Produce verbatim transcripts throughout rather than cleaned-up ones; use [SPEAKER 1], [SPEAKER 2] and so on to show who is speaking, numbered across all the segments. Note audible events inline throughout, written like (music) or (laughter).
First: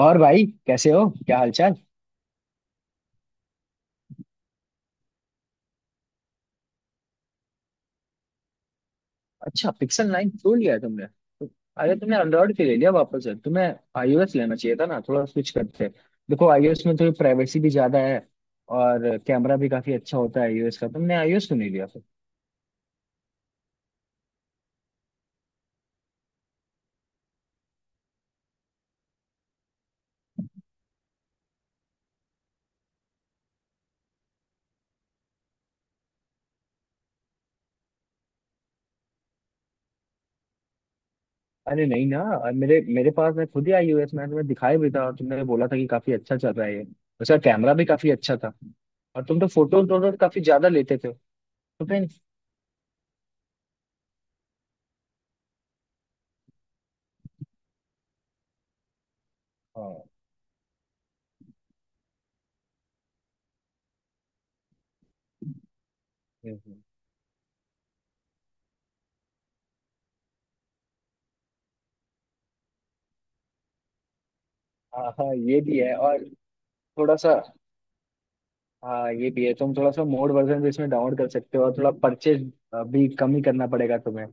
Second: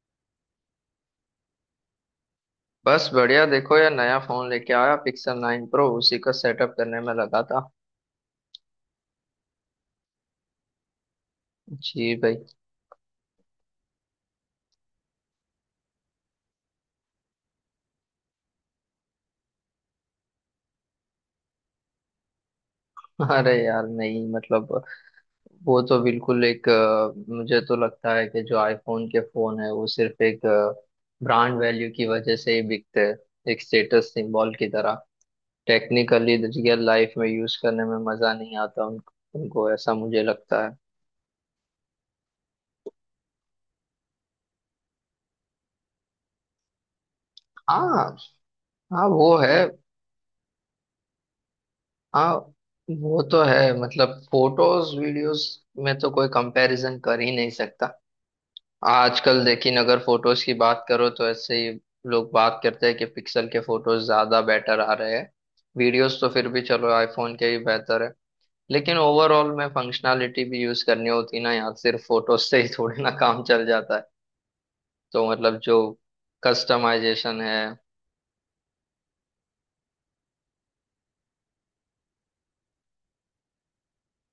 [SPEAKER 1] और भाई, कैसे हो? क्या हालचाल?
[SPEAKER 2] बस बढ़िया। देखो यार, नया फोन लेके आया, पिक्सल नाइन प्रो। उसी का सेटअप करने में लगा था।
[SPEAKER 1] अच्छा, पिक्सल नाइन प्रो लिया है तुमने तो- अरे
[SPEAKER 2] जी
[SPEAKER 1] तुमने
[SPEAKER 2] भाई।
[SPEAKER 1] एंड्रॉइड क्यों ले लिया वापस से? तुम्हें आईओएस लेना चाहिए था ना, थोड़ा स्विच करते। देखो, आईओएस में थोड़ी प्राइवेसी भी ज्यादा है और कैमरा भी काफी अच्छा होता है आईओएस का। तुमने आईओएस क्यों नहीं लिया फिर?
[SPEAKER 2] (laughs) अरे यार, नहीं मतलब वो तो बिल्कुल एक अ, मुझे तो लगता है कि जो आईफोन के फोन है वो सिर्फ एक ब्रांड वैल्यू की वजह से ही बिकते हैं, एक स्टेटस सिंबल की तरह। टेक्निकली रियल लाइफ में यूज करने में मजा नहीं आता उनको। उनको ऐसा मुझे लगता है।
[SPEAKER 1] अरे नहीं ना, और मेरे मेरे पास मैं खुद ही आईओएस मैंने तुम्हें दिखाया भी था और तुमने बोला था कि काफी अच्छा चल रहा है ये। उसका कैमरा भी काफी
[SPEAKER 2] हाँ।
[SPEAKER 1] अच्छा था।
[SPEAKER 2] हाँ
[SPEAKER 1] और
[SPEAKER 2] वो
[SPEAKER 1] तुम तो
[SPEAKER 2] है।
[SPEAKER 1] फोटो वोटो काफी ज्यादा लेते थे। तो फिर?
[SPEAKER 2] हाँ वो तो है। मतलब फोटोज वीडियोस में तो कोई कंपैरिजन कर ही नहीं सकता आजकल, लेकिन अगर
[SPEAKER 1] हाँ।
[SPEAKER 2] फोटोज की बात करो तो ऐसे ही लोग बात करते हैं कि पिक्सल के फोटोज ज्यादा बेटर आ रहे हैं। वीडियोस तो फिर
[SPEAKER 1] हम्म,
[SPEAKER 2] भी
[SPEAKER 1] हम्म।
[SPEAKER 2] चलो आईफोन के ही बेहतर है। लेकिन ओवरऑल में फंक्शनैलिटी भी यूज करनी होती ना यार, सिर्फ फोटोज से ही थोड़ी ना काम चल जाता है।
[SPEAKER 1] हाँ
[SPEAKER 2] तो
[SPEAKER 1] हाँ,
[SPEAKER 2] मतलब
[SPEAKER 1] ये
[SPEAKER 2] जो
[SPEAKER 1] भी है। और थोड़ा सा,
[SPEAKER 2] कस्टमाइजेशन है।
[SPEAKER 1] हाँ, ये भी है। तुम थोड़ा सा मोड वर्जन भी इसमें डाउनलोड कर सकते हो और थोड़ा परचेज भी कम ही करना पड़ेगा तुम्हें।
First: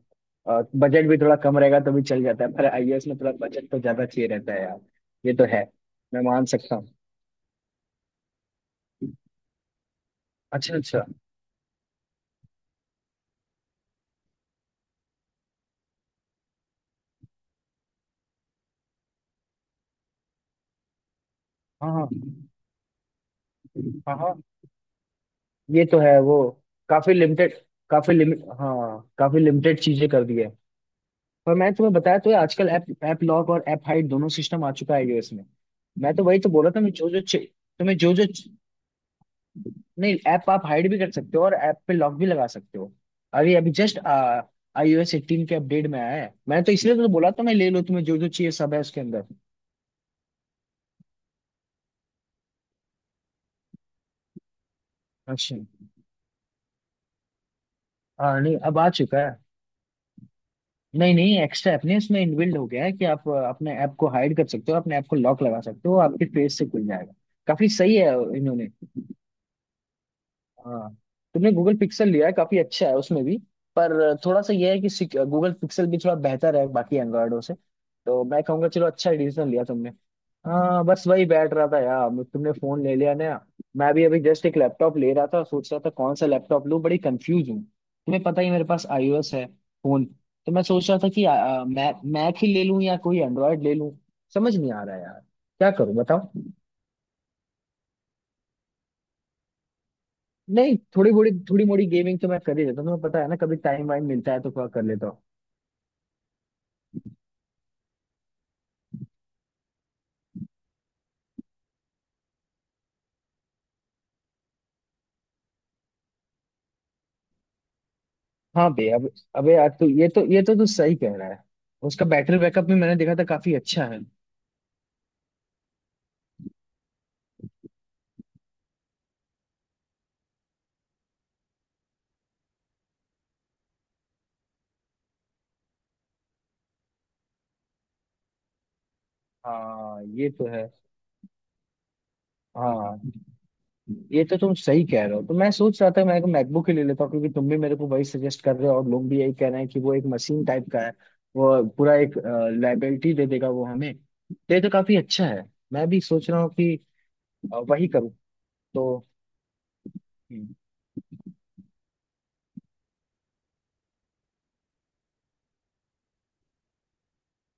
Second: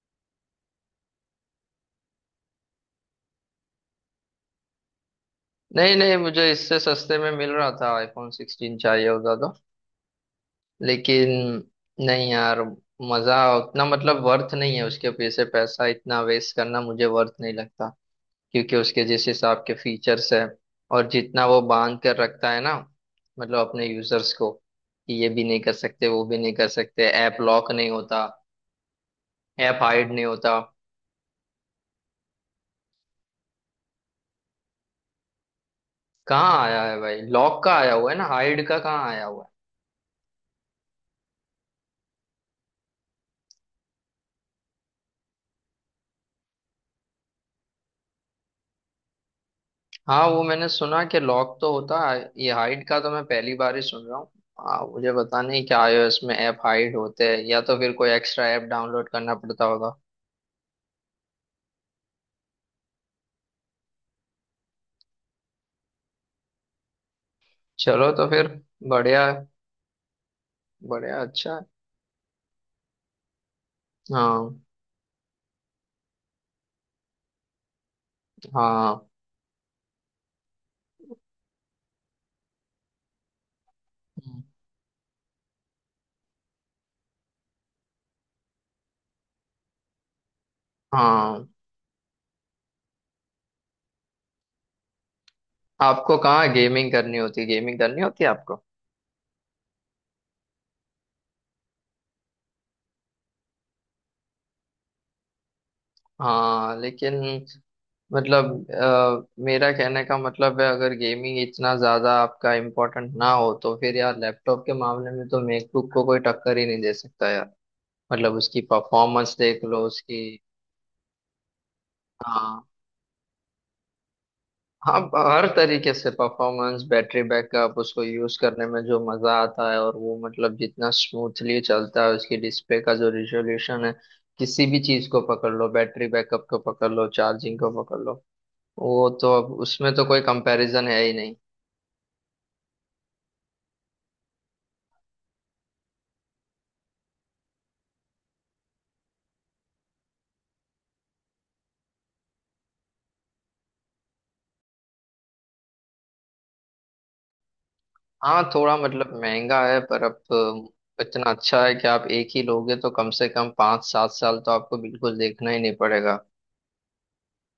[SPEAKER 1] और बजट भी थोड़ा कम रहेगा तो भी चल जाता है, पर आईओएस में थोड़ा बजट तो ज्यादा चाहिए रहता है यार। ये तो है।
[SPEAKER 2] नहीं नहीं,
[SPEAKER 1] मैं मान
[SPEAKER 2] मुझे
[SPEAKER 1] सकता
[SPEAKER 2] इससे
[SPEAKER 1] हूँ।
[SPEAKER 2] सस्ते में मिल रहा था आईफोन सिक्सटीन, चाहिए होता तो।
[SPEAKER 1] अच्छा, अच्छा।
[SPEAKER 2] लेकिन नहीं यार, मजा उतना मतलब वर्थ नहीं है, उसके पीछे पैसा इतना वेस्ट करना मुझे वर्थ नहीं लगता। क्योंकि उसके जिस हिसाब के फीचर्स है, और जितना वो
[SPEAKER 1] हाँ
[SPEAKER 2] बांध
[SPEAKER 1] हाँ,
[SPEAKER 2] कर रखता है ना, मतलब अपने
[SPEAKER 1] हाँ
[SPEAKER 2] यूजर्स
[SPEAKER 1] हाँ।
[SPEAKER 2] को, कि ये भी नहीं कर
[SPEAKER 1] ये तो
[SPEAKER 2] सकते
[SPEAKER 1] है
[SPEAKER 2] वो
[SPEAKER 1] वो,
[SPEAKER 2] भी नहीं कर सकते,
[SPEAKER 1] काफी
[SPEAKER 2] ऐप
[SPEAKER 1] लिमिटेड।
[SPEAKER 2] लॉक नहीं
[SPEAKER 1] काफी
[SPEAKER 2] होता,
[SPEAKER 1] लिमिट हाँ, काफी
[SPEAKER 2] ऐप
[SPEAKER 1] लिमिटेड चीजें
[SPEAKER 2] हाइड
[SPEAKER 1] कर
[SPEAKER 2] नहीं
[SPEAKER 1] दी है।
[SPEAKER 2] होता।
[SPEAKER 1] पर मैं तुम्हें बताया तो है, आजकल ऐप ऐप लॉक और ऐप हाइड दोनों सिस्टम आ चुका है iOS में। मैं तो वही तो
[SPEAKER 2] कहाँ
[SPEAKER 1] बोल रहा था,
[SPEAKER 2] आया
[SPEAKER 1] मैं
[SPEAKER 2] है
[SPEAKER 1] जो
[SPEAKER 2] भाई?
[SPEAKER 1] जो चे-
[SPEAKER 2] लॉक का आया
[SPEAKER 1] तुम्हें
[SPEAKER 2] हुआ
[SPEAKER 1] जो
[SPEAKER 2] है ना,
[SPEAKER 1] जो,
[SPEAKER 2] हाइड का कहाँ आया हुआ है?
[SPEAKER 1] नहीं, ऐप आप हाइड भी कर सकते हो और ऐप पे लॉक भी लगा सकते हो। अभी अभी जस्ट आईओएस एटीन के अपडेट में आया है। मैं तो इसलिए तो बोला था, मैं ले लो, तुम्हें जो जो चाहिए सब है उसके अंदर।
[SPEAKER 2] हाँ वो मैंने सुना कि लॉक तो होता है, ये हाइड का तो मैं पहली बार ही सुन रहा हूँ। हाँ मुझे पता
[SPEAKER 1] अच्छा।
[SPEAKER 2] नहीं क्या iOS में ऐप हाइड होते हैं, या तो फिर कोई
[SPEAKER 1] हाँ,
[SPEAKER 2] एक्स्ट्रा
[SPEAKER 1] नहीं,
[SPEAKER 2] ऐप
[SPEAKER 1] अब आ
[SPEAKER 2] डाउनलोड
[SPEAKER 1] चुका
[SPEAKER 2] करना
[SPEAKER 1] है।
[SPEAKER 2] पड़ता होगा।
[SPEAKER 1] नहीं नहीं, एक्स्ट्रा ऐप नहीं, उसमें इनबिल्ड हो गया है कि आप अ, अपने ऐप को हाइड कर सकते हो, अपने ऐप को लॉक लगा सकते हो, आपके फेस से खुल जाएगा। काफी सही है
[SPEAKER 2] चलो तो फिर,
[SPEAKER 1] इन्होंने।
[SPEAKER 2] बढ़िया है,
[SPEAKER 1] हाँ।
[SPEAKER 2] बढ़िया
[SPEAKER 1] तुमने
[SPEAKER 2] अच्छा है।
[SPEAKER 1] गूगल पिक्सल लिया है, काफी अच्छा है उसमें भी। पर थोड़ा सा
[SPEAKER 2] हाँ
[SPEAKER 1] यह है कि गूगल पिक्सल भी थोड़ा बेहतर है बाकी एंड्रॉयडों से। तो मैं कहूंगा, चलो,
[SPEAKER 2] हाँ।
[SPEAKER 1] अच्छा डिसीजन लिया तुमने। हाँ, बस वही बैठ रहा था यार, तुमने फोन ले लिया ना। मैं भी अभी
[SPEAKER 2] हम्म।
[SPEAKER 1] जस्ट एक लैपटॉप ले रहा था, सोच रहा था कौन सा लैपटॉप लूँ। बड़ी कंफ्यूज हूँ, तुम्हें पता ही, मेरे पास आईओएस है फोन। तो मैं सोच रहा था कि
[SPEAKER 2] हाँ।
[SPEAKER 1] मैक मैक ही ले लूँ या कोई एंड्रॉयड ले लूँ। समझ नहीं आ रहा यार, क्या करूँ
[SPEAKER 2] आपको
[SPEAKER 1] बताओ।
[SPEAKER 2] कहाँ गेमिंग करनी होती गेमिंग करनी होती है आपको?
[SPEAKER 1] नहीं, थोड़ी बड़ी थोड़ी मोड़ी गेमिंग तो मैं कर ही लेता हूँ, तुम्हें पता है ना, कभी टाइम वाइम मिलता है तो थोड़ा कर लेता हूँ।
[SPEAKER 2] हाँ लेकिन मतलब अ, मेरा कहने का मतलब है अगर गेमिंग इतना ज्यादा आपका इम्पोर्टेंट ना हो तो फिर यार लैपटॉप के मामले में तो मैकबुक को कोई टक्कर ही नहीं दे सकता यार। मतलब उसकी
[SPEAKER 1] हाँ बे, अब
[SPEAKER 2] परफॉर्मेंस
[SPEAKER 1] अबे
[SPEAKER 2] देख
[SPEAKER 1] यार
[SPEAKER 2] लो
[SPEAKER 1] तू, ये
[SPEAKER 2] उसकी।
[SPEAKER 1] तो ये तो तू सही कह रहा है। उसका बैटरी बैकअप
[SPEAKER 2] हाँ
[SPEAKER 1] भी मैंने देखा था, काफी अच्छा है।
[SPEAKER 2] हाँ। हर तरीके से परफॉर्मेंस, बैटरी बैकअप, उसको यूज करने में जो मजा आता है, और वो मतलब जितना स्मूथली चलता है, उसकी डिस्प्ले का जो रिजोल्यूशन है, किसी भी चीज को पकड़ लो, बैटरी बैकअप को पकड़ लो, चार्जिंग को पकड़ लो, वो तो अब उसमें
[SPEAKER 1] हाँ,
[SPEAKER 2] तो कोई
[SPEAKER 1] ये तो है।
[SPEAKER 2] कंपैरिजन है ही नहीं।
[SPEAKER 1] हाँ, ये तो तुम सही कह रहे हो। तो मैं सोच रहा था मैं एक मैकबुक ही ले लेता हूँ, क्योंकि तुम भी मेरे को वही सजेस्ट कर रहे हो और लोग भी यही कह रहे हैं कि वो एक मशीन टाइप का है। वो पूरा एक लाइबिलिटी दे देगा वो हमें। तो ये तो काफी अच्छा है। मैं भी सोच रहा हूँ कि अ, वही करूँ।
[SPEAKER 2] हाँ थोड़ा
[SPEAKER 1] तो
[SPEAKER 2] मतलब महंगा है पर अब
[SPEAKER 1] हम्म,
[SPEAKER 2] अ, इतना अच्छा है कि आप एक ही लोगे तो कम से कम पाँच सात साल तो आपको बिल्कुल देखना ही नहीं पड़ेगा।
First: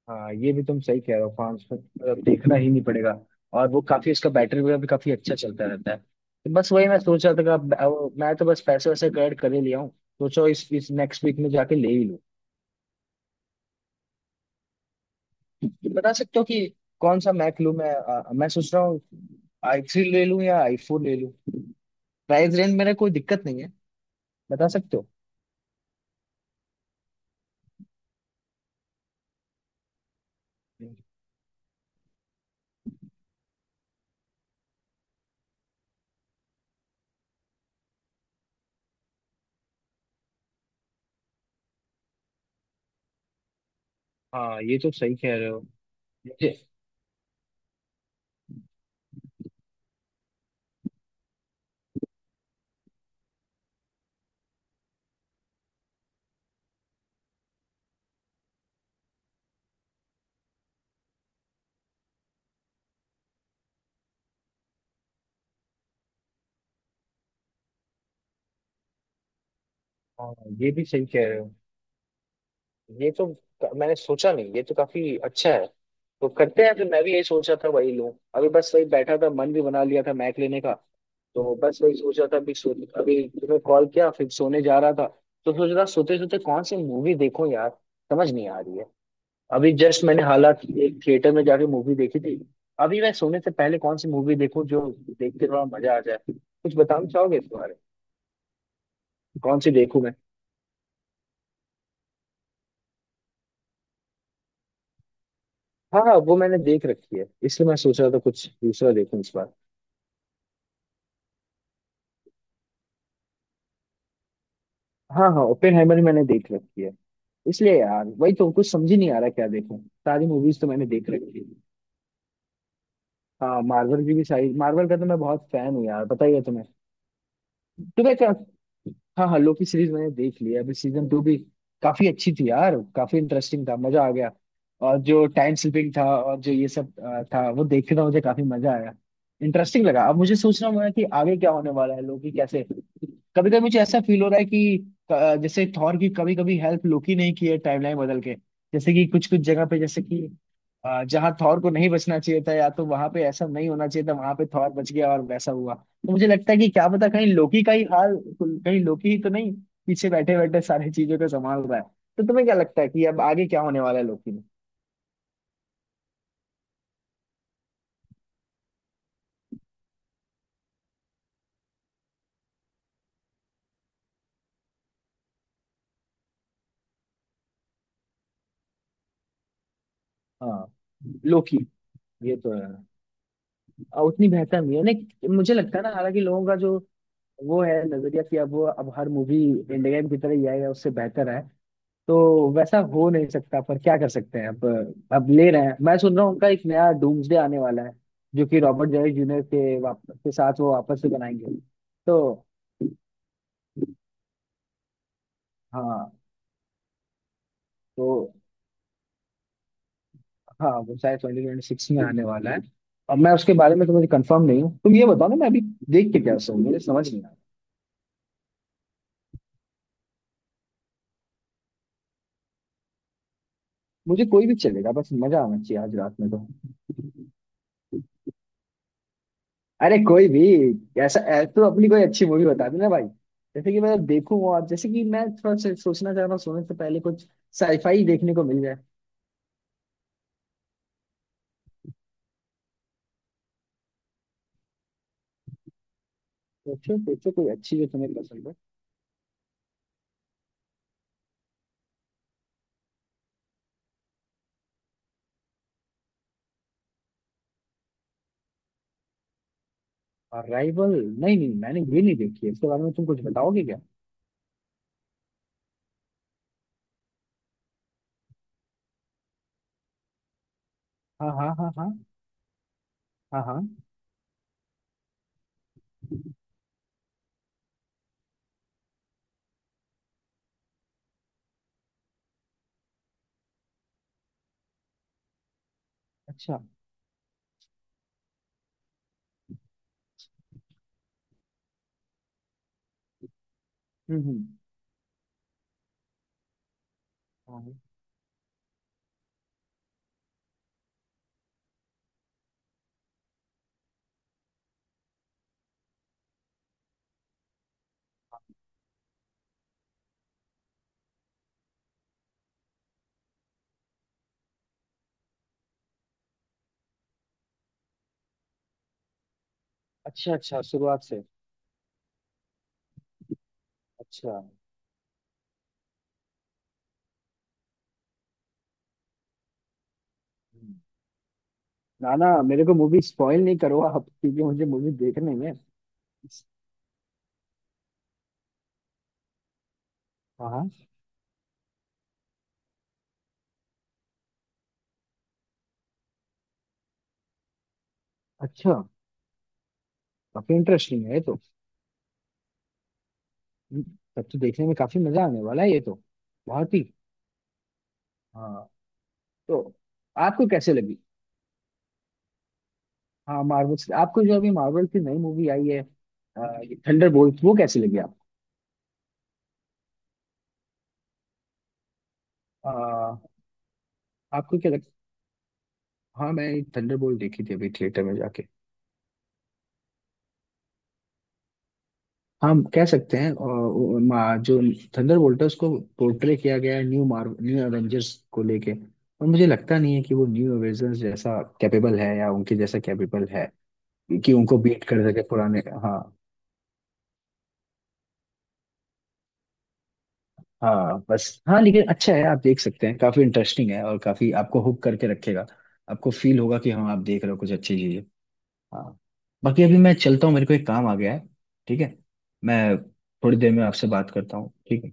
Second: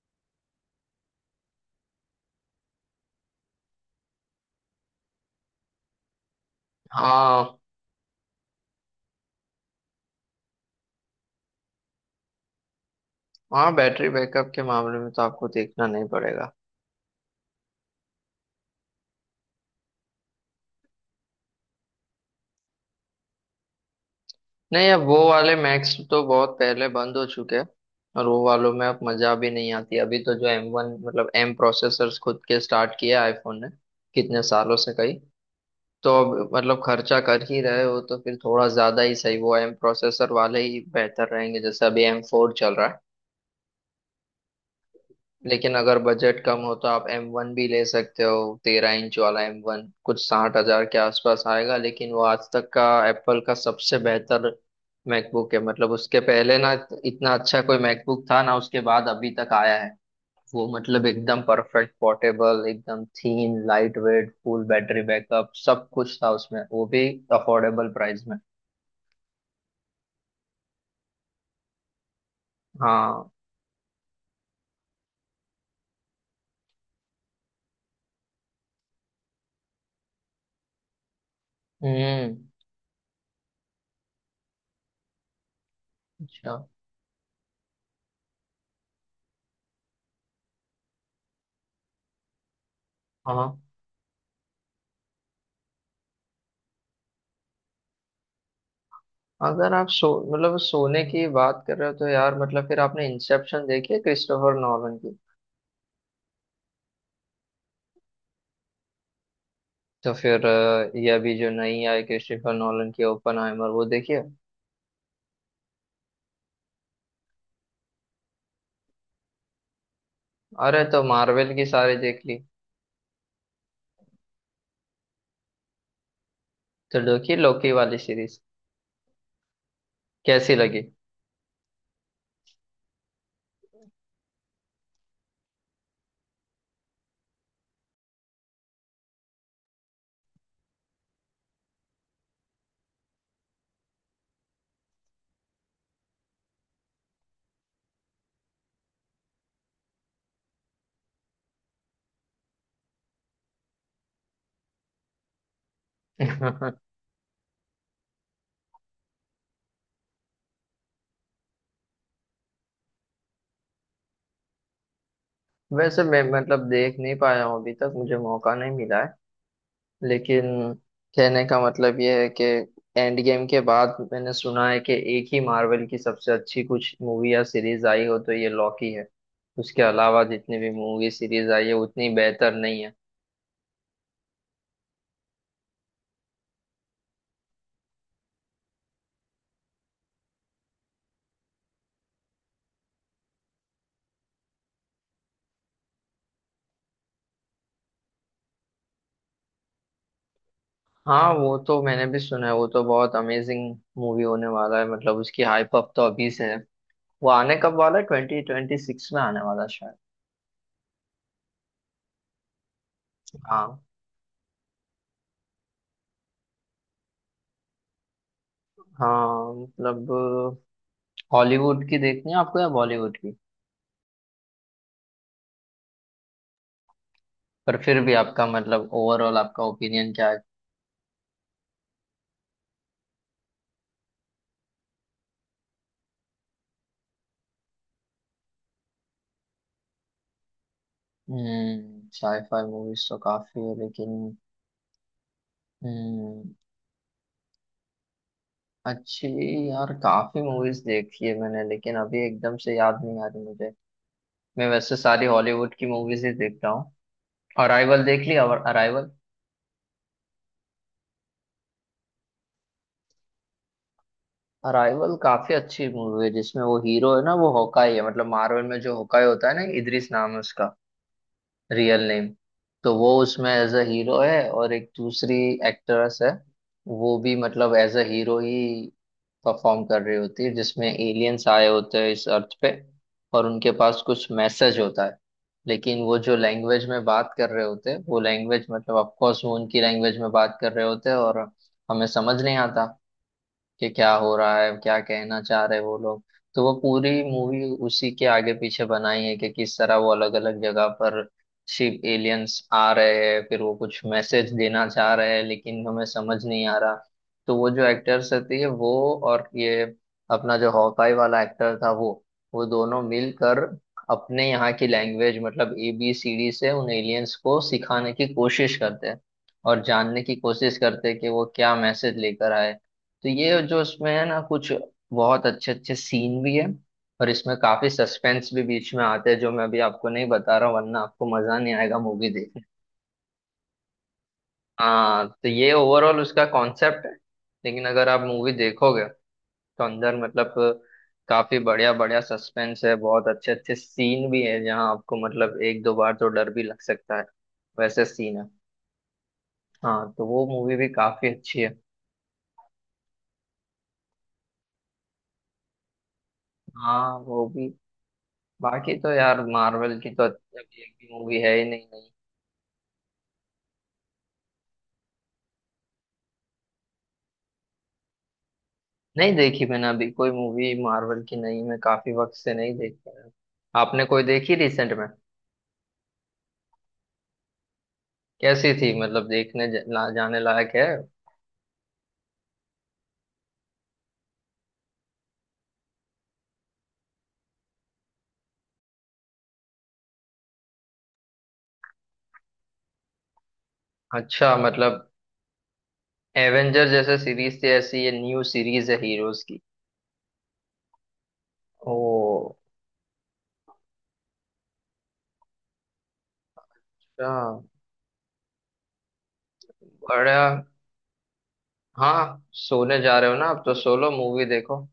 [SPEAKER 1] हाँ, ये भी तुम सही कह रहे हो। पाँच सौ देखना ही नहीं पड़ेगा। और वो काफी, उसका बैटरी वगैरह भी काफी अच्छा चलता रहता है। तो बस वही मैं सोच रहा था कि
[SPEAKER 2] हाँ
[SPEAKER 1] अब- अब मैं तो बस पैसे वैसे कलेक्ट कर ही लिया हूँ। सोचो, इस इस नेक्स्ट वीक में जाके ले ही लूँ।
[SPEAKER 2] हाँ, बैटरी बैकअप के मामले में तो आपको देखना
[SPEAKER 1] ये
[SPEAKER 2] नहीं
[SPEAKER 1] बता सकते हो
[SPEAKER 2] पड़ेगा।
[SPEAKER 1] कि कौन सा मैक लूं? मैं अ, मैं सोच रहा हूँ, आई थ्री ले लूं या आई फोर ले लूं। प्राइस रेंज मेरा कोई दिक्कत नहीं है, बता
[SPEAKER 2] नहीं
[SPEAKER 1] सकते
[SPEAKER 2] अब
[SPEAKER 1] हो।
[SPEAKER 2] वो वाले मैक्स तो बहुत पहले बंद हो चुके हैं, और वो वालों में अब मजा भी नहीं आती। अभी तो जो एम वन मतलब एम प्रोसेसर्स खुद के स्टार्ट किए आईफोन ने कितने सालों से, कई। तो अब मतलब खर्चा कर ही रहे हो तो फिर थोड़ा ज्यादा ही सही, वो एम प्रोसेसर वाले ही बेहतर रहेंगे, जैसे अभी एम फोर चल रहा है।
[SPEAKER 1] हाँ, ये तो सही कह रहे हो।
[SPEAKER 2] लेकिन अगर बजट
[SPEAKER 1] मुझे,
[SPEAKER 2] कम हो तो आप एम वन भी ले सकते हो। तेरह इंच वाला एम वन कुछ साठ हज़ार के आसपास आएगा, लेकिन वो आज तक का एप्पल का सबसे बेहतर मैकबुक है। मतलब उसके पहले ना इतना अच्छा कोई मैकबुक था, ना उसके बाद अभी तक आया है। वो मतलब एकदम परफेक्ट पोर्टेबल, एकदम thin light weight, full battery backup, सब कुछ था उसमें, वो भी अफोर्डेबल प्राइस में।
[SPEAKER 1] हाँ, ये भी सही कह रहे हो। ये तो,
[SPEAKER 2] हाँ।
[SPEAKER 1] क- मैंने सोचा नहीं, ये तो काफी अच्छा है। तो करते हैं फिर, मैं भी यही सोचा था वही लूँ। अभी बस वही बैठा था, मन भी बना लिया था मैक लेने का। तो बस वही सोचा था।
[SPEAKER 2] हम्म।
[SPEAKER 1] अभी सो, अभी तुम्हें कॉल किया, फिर सोने जा रहा था। तो सोच रहा, सोते सोते
[SPEAKER 2] अच्छा।
[SPEAKER 1] कौन सी मूवी देखूं यार, समझ नहीं आ रही है। अभी जस्ट मैंने हालांकि एक थिएटर में जाके मूवी देखी थी। अभी मैं सोने से
[SPEAKER 2] हाँ
[SPEAKER 1] पहले कौन सी मूवी देखूं जो देख के थोड़ा मजा आ जाए? कुछ बताना चाहोगे इस बारे में? कौन सी
[SPEAKER 2] अगर आप
[SPEAKER 1] देखूं
[SPEAKER 2] सो
[SPEAKER 1] मैं?
[SPEAKER 2] मतलब सोने की बात कर रहे हो तो यार मतलब फिर आपने इंसेप्शन देखी है क्रिस्टोफर नॉलन की?
[SPEAKER 1] हाँ हाँ, वो मैंने देख रखी है, इसलिए मैं सोच रहा था कुछ दूसरा देखूं इस बार।
[SPEAKER 2] तो फिर अ, ये अभी जो नई आई क्रिस्टोफर नॉलन की ओपनहाइमर, वो देखिए।
[SPEAKER 1] हाँ हाँ, ओपेनहाइमर भी मैंने देख रखी है। इसलिए यार वही तो कुछ समझ ही नहीं आ रहा क्या देखूं। सारी मूवीज तो
[SPEAKER 2] अरे
[SPEAKER 1] मैंने
[SPEAKER 2] तो
[SPEAKER 1] देख रखी है।
[SPEAKER 2] मार्वल की सारी देख ली?
[SPEAKER 1] हाँ, मार्वल की भी सारी। मार्वल का तो मैं बहुत फैन हूँ यार, पता ही है तुम्हें।
[SPEAKER 2] तो देखी लोकी वाली
[SPEAKER 1] तुम्हें क्या,
[SPEAKER 2] सीरीज?
[SPEAKER 1] हाँ हाँ, लोकी सीरीज मैंने देख ली
[SPEAKER 2] कैसी
[SPEAKER 1] है। अभी
[SPEAKER 2] लगी?
[SPEAKER 1] सीजन टू भी। काफी अच्छी थी यार, काफी इंटरेस्टिंग था, मजा आ गया। और जो टाइम स्लिपिंग था और जो ये सब अ, था, वो देखने का मुझे काफी मजा आया। इंटरेस्टिंग लगा। अब मुझे सोचना हुआ है कि आगे क्या होने वाला है लोकी कैसे। कभी कभी मुझे ऐसा फील हो रहा है कि, अ, जैसे थॉर की कभी कभी हेल्प लोकी नहीं की है टाइमलाइन बदल के, जैसे कि कुछ कुछ जगह पे, जैसे कि, अ, जहाँ थॉर को नहीं बचना चाहिए था, या तो वहां पे ऐसा नहीं होना चाहिए था, वहां पे थॉर बच गया और वैसा हुआ। तो मुझे लगता है कि
[SPEAKER 2] (laughs)
[SPEAKER 1] क्या पता कहीं लोकी का ही हाल, कहीं लोकी ही तो नहीं पीछे बैठे बैठे सारी चीजों को संभाल रहा है। तो तुम्हें क्या लगता है कि अब आगे क्या होने वाला है लोकी में?
[SPEAKER 2] वैसे मैं मतलब देख नहीं पाया हूँ अभी तक, मुझे मौका नहीं मिला है। लेकिन कहने का मतलब ये है कि एंड गेम के बाद मैंने सुना है कि एक ही मार्वल की सबसे अच्छी कुछ मूवी या सीरीज आई हो तो ये लॉकी है। उसके अलावा जितनी
[SPEAKER 1] हाँ,
[SPEAKER 2] भी मूवी सीरीज
[SPEAKER 1] लोकी।
[SPEAKER 2] आई है उतनी
[SPEAKER 1] ये तो
[SPEAKER 2] बेहतर
[SPEAKER 1] है।
[SPEAKER 2] नहीं है।
[SPEAKER 1] आ, उतनी बेहतर नहीं है, नहीं मुझे लगता है ना। हालांकि लोगों का जो वो है नजरिया कि अब वो, अब हर मूवी एंड गेम की तरह ही आएगा उससे बेहतर है, तो वैसा हो नहीं सकता, पर क्या कर सकते हैं अब। अब ले रहे हैं, मैं सुन रहा हूँ उनका एक नया डूम्सडे आने वाला है जो कि रॉबर्ट डॉनी जूनियर के वाप, के साथ वो वापस से
[SPEAKER 2] हाँ
[SPEAKER 1] बनाएंगे।
[SPEAKER 2] वो तो मैंने भी
[SPEAKER 1] तो
[SPEAKER 2] सुना है, वो तो बहुत अमेजिंग मूवी होने वाला है। मतलब उसकी हाइप अप तो
[SPEAKER 1] हाँ,
[SPEAKER 2] अभी से है। वो आने कब वाला है?
[SPEAKER 1] तो
[SPEAKER 2] ट्वेंटी ट्वेंटी सिक्स में आने वाला है शायद।
[SPEAKER 1] हाँ, वो शायद ट्वेंटी ट्वेंटी सिक्स में आने वाला है। अब मैं उसके बारे
[SPEAKER 2] हाँ
[SPEAKER 1] में तो मुझे कंफर्म नहीं हूँ। तुम ये बताओ ना, मैं अभी देख के क्या सोऊं, मुझे समझ नहीं आ रहा।
[SPEAKER 2] हाँ। मतलब हॉलीवुड की देखनी है आपको या बॉलीवुड की?
[SPEAKER 1] मुझे कोई भी चलेगा, बस मजा आना चाहिए आज रात में तो।
[SPEAKER 2] पर फिर भी आपका मतलब ओवरऑल आपका
[SPEAKER 1] अरे
[SPEAKER 2] ओपिनियन
[SPEAKER 1] कोई
[SPEAKER 2] क्या है?
[SPEAKER 1] भी, ऐसा ऐ- तो अपनी कोई अच्छी मूवी बता देना भाई, जैसे कि मैं देखूं, और जैसे कि मैं थोड़ा सा सोचना चाह रहा हूँ, सोने से पहले कुछ साईफाई देखने को मिल जाए।
[SPEAKER 2] हम्म साईफाई मूवीज तो काफी है लेकिन हम्म
[SPEAKER 1] सोचो सोचो कोई अच्छी जो तुम्हें पसंद हो।
[SPEAKER 2] अच्छी। यार काफी मूवीज देखी है मैंने लेकिन अभी एकदम से याद नहीं आ रही मुझे। मैं वैसे सारी हॉलीवुड की मूवीज ही देखता हूँ। अराइवल देख ली? अराइवल
[SPEAKER 1] और राइवल? नहीं नहीं, मैंने ये नहीं देखी है। इसके बारे में तुम कुछ बताओगे क्या?
[SPEAKER 2] अराइवल काफी अच्छी मूवी है, जिसमें वो हीरो है ना, वो होकाई है, मतलब मार्वल में जो होकाई होता है ना, इद्रिस नाम है उसका
[SPEAKER 1] हाँ हाँ, हाँ हाँ।
[SPEAKER 2] Real name. तो वो
[SPEAKER 1] हाँ
[SPEAKER 2] उसमें एज अ
[SPEAKER 1] हाँ।
[SPEAKER 2] हीरो है, और एक दूसरी एक्ट्रेस है, वो भी मतलब एज अ हीरो ही परफॉर्म कर रही होती है, जिसमें एलियंस आए होते हैं इस अर्थ पे, और उनके पास कुछ मैसेज होता है। लेकिन वो जो
[SPEAKER 1] अच्छा।
[SPEAKER 2] लैंग्वेज में बात कर रहे होते हैं, वो लैंग्वेज मतलब ऑफ कोर्स वो उनकी लैंग्वेज में बात कर रहे होते हैं, और हमें समझ नहीं आता कि क्या
[SPEAKER 1] हम्म
[SPEAKER 2] हो
[SPEAKER 1] हम्म।
[SPEAKER 2] रहा है, क्या कहना चाह रहे वो लोग। तो वो पूरी मूवी
[SPEAKER 1] हाँ।
[SPEAKER 2] उसी के आगे पीछे बनाई है, कि किस तरह वो अलग अलग जगह पर शिप एलियंस आ रहे हैं, फिर वो कुछ मैसेज देना चाह रहे हैं, लेकिन हमें समझ नहीं आ रहा। तो वो जो एक्टर्स रहती है वो, और ये अपना जो हॉकाई वाला एक्टर था वो वो दोनों मिलकर अपने यहाँ की लैंग्वेज मतलब ए बी सी डी से उन एलियंस को सिखाने की कोशिश करते हैं, और जानने
[SPEAKER 1] अच्छा,
[SPEAKER 2] की
[SPEAKER 1] अच्छा,
[SPEAKER 2] कोशिश
[SPEAKER 1] शुरुआत
[SPEAKER 2] करते हैं
[SPEAKER 1] से।
[SPEAKER 2] कि वो क्या मैसेज लेकर आए। तो ये जो इसमें है
[SPEAKER 1] अच्छा।
[SPEAKER 2] ना, कुछ बहुत अच्छे अच्छे सीन भी है, और इसमें काफी सस्पेंस भी बीच में आते हैं, जो मैं अभी आपको नहीं बता रहा
[SPEAKER 1] हम्म।
[SPEAKER 2] हूँ वरना आपको मजा नहीं आएगा
[SPEAKER 1] ना ना,
[SPEAKER 2] मूवी देखने।
[SPEAKER 1] मेरे को मूवी स्पॉइल नहीं करो आप, क्योंकि मुझे मूवी
[SPEAKER 2] हाँ
[SPEAKER 1] देखनी
[SPEAKER 2] तो
[SPEAKER 1] है।
[SPEAKER 2] ये ओवरऑल उसका कॉन्सेप्ट है, लेकिन अगर आप मूवी देखोगे तो अंदर
[SPEAKER 1] हाँ
[SPEAKER 2] मतलब
[SPEAKER 1] हाँ।
[SPEAKER 2] काफी बढ़िया बढ़िया सस्पेंस है, बहुत अच्छे अच्छे सीन भी है जहाँ आपको मतलब एक दो बार तो डर भी लग सकता है, वैसे सीन है।
[SPEAKER 1] अच्छा।
[SPEAKER 2] हाँ तो वो
[SPEAKER 1] काफी
[SPEAKER 2] मूवी भी
[SPEAKER 1] इंटरेस्टिंग है ये
[SPEAKER 2] काफी
[SPEAKER 1] तो।
[SPEAKER 2] अच्छी है।
[SPEAKER 1] हम्म, तब तो देखने में काफी मजा आने वाला है ये तो, बहुत ही।
[SPEAKER 2] हाँ वो भी।
[SPEAKER 1] हाँ।
[SPEAKER 2] बाकी तो यार
[SPEAKER 1] तो
[SPEAKER 2] मार्वल की तो
[SPEAKER 1] आपको कैसे
[SPEAKER 2] अभी एक
[SPEAKER 1] लगी?
[SPEAKER 2] भी मूवी है ही नहीं, नहीं
[SPEAKER 1] हाँ, मार्वल से, आपको जो अभी मार्वल की नई मूवी आई है, थंडर बोल्ट, वो कैसी लगी आपको?
[SPEAKER 2] नहीं देखी मैंने अभी कोई मूवी मार्वल की नहीं, मैं काफी वक्त से नहीं देख
[SPEAKER 1] आ,
[SPEAKER 2] पाया। आपने कोई देखी
[SPEAKER 1] आपको क्या लग-
[SPEAKER 2] रिसेंट में?
[SPEAKER 1] हाँ, मैं थंडर बोल्ट देखी थी अभी थिएटर में जाके।
[SPEAKER 2] कैसी थी? मतलब देखने ज- ला, जाने लायक है?
[SPEAKER 1] हम कह सकते हैं, और मा- जो थंडरबोल्ट है उसको पोर्ट्रे किया गया है न्यू मार्व न्यू एवेंजर्स को लेके। और मुझे लगता नहीं है कि वो न्यू एवेंजर्स जैसा कैपेबल है या उनके जैसा कैपेबल है कि
[SPEAKER 2] अच्छा
[SPEAKER 1] उनको बीट
[SPEAKER 2] मतलब
[SPEAKER 1] कर सके पुराने। हाँ,
[SPEAKER 2] एवेंजर जैसे सीरीज थी ऐसी ये न्यू सीरीज है हीरोज की?
[SPEAKER 1] हाँ बस, हाँ लेकिन अच्छा है, आप
[SPEAKER 2] ओ
[SPEAKER 1] देख सकते हैं, काफी इंटरेस्टिंग है और काफी आपको हुक करके रखेगा। आपको फील होगा कि हाँ, आप देख
[SPEAKER 2] अच्छा।
[SPEAKER 1] रहे हो कुछ अच्छी चीजें। हाँ। बाकी अभी मैं चलता हूँ,
[SPEAKER 2] बड़ा।
[SPEAKER 1] मेरे को एक काम आ गया है। ठीक है,
[SPEAKER 2] हाँ
[SPEAKER 1] मैं
[SPEAKER 2] सोने जा रहे हो
[SPEAKER 1] थोड़ी
[SPEAKER 2] ना,
[SPEAKER 1] देर
[SPEAKER 2] अब
[SPEAKER 1] में
[SPEAKER 2] तो
[SPEAKER 1] आपसे
[SPEAKER 2] सोलो
[SPEAKER 1] बात करता
[SPEAKER 2] मूवी
[SPEAKER 1] हूँ, ठीक
[SPEAKER 2] देखो।
[SPEAKER 1] है?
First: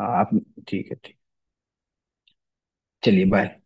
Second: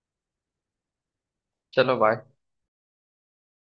[SPEAKER 1] हाँ आप, ठीक है, ठीक।
[SPEAKER 2] चलो बाय।
[SPEAKER 1] चलिए, बाय।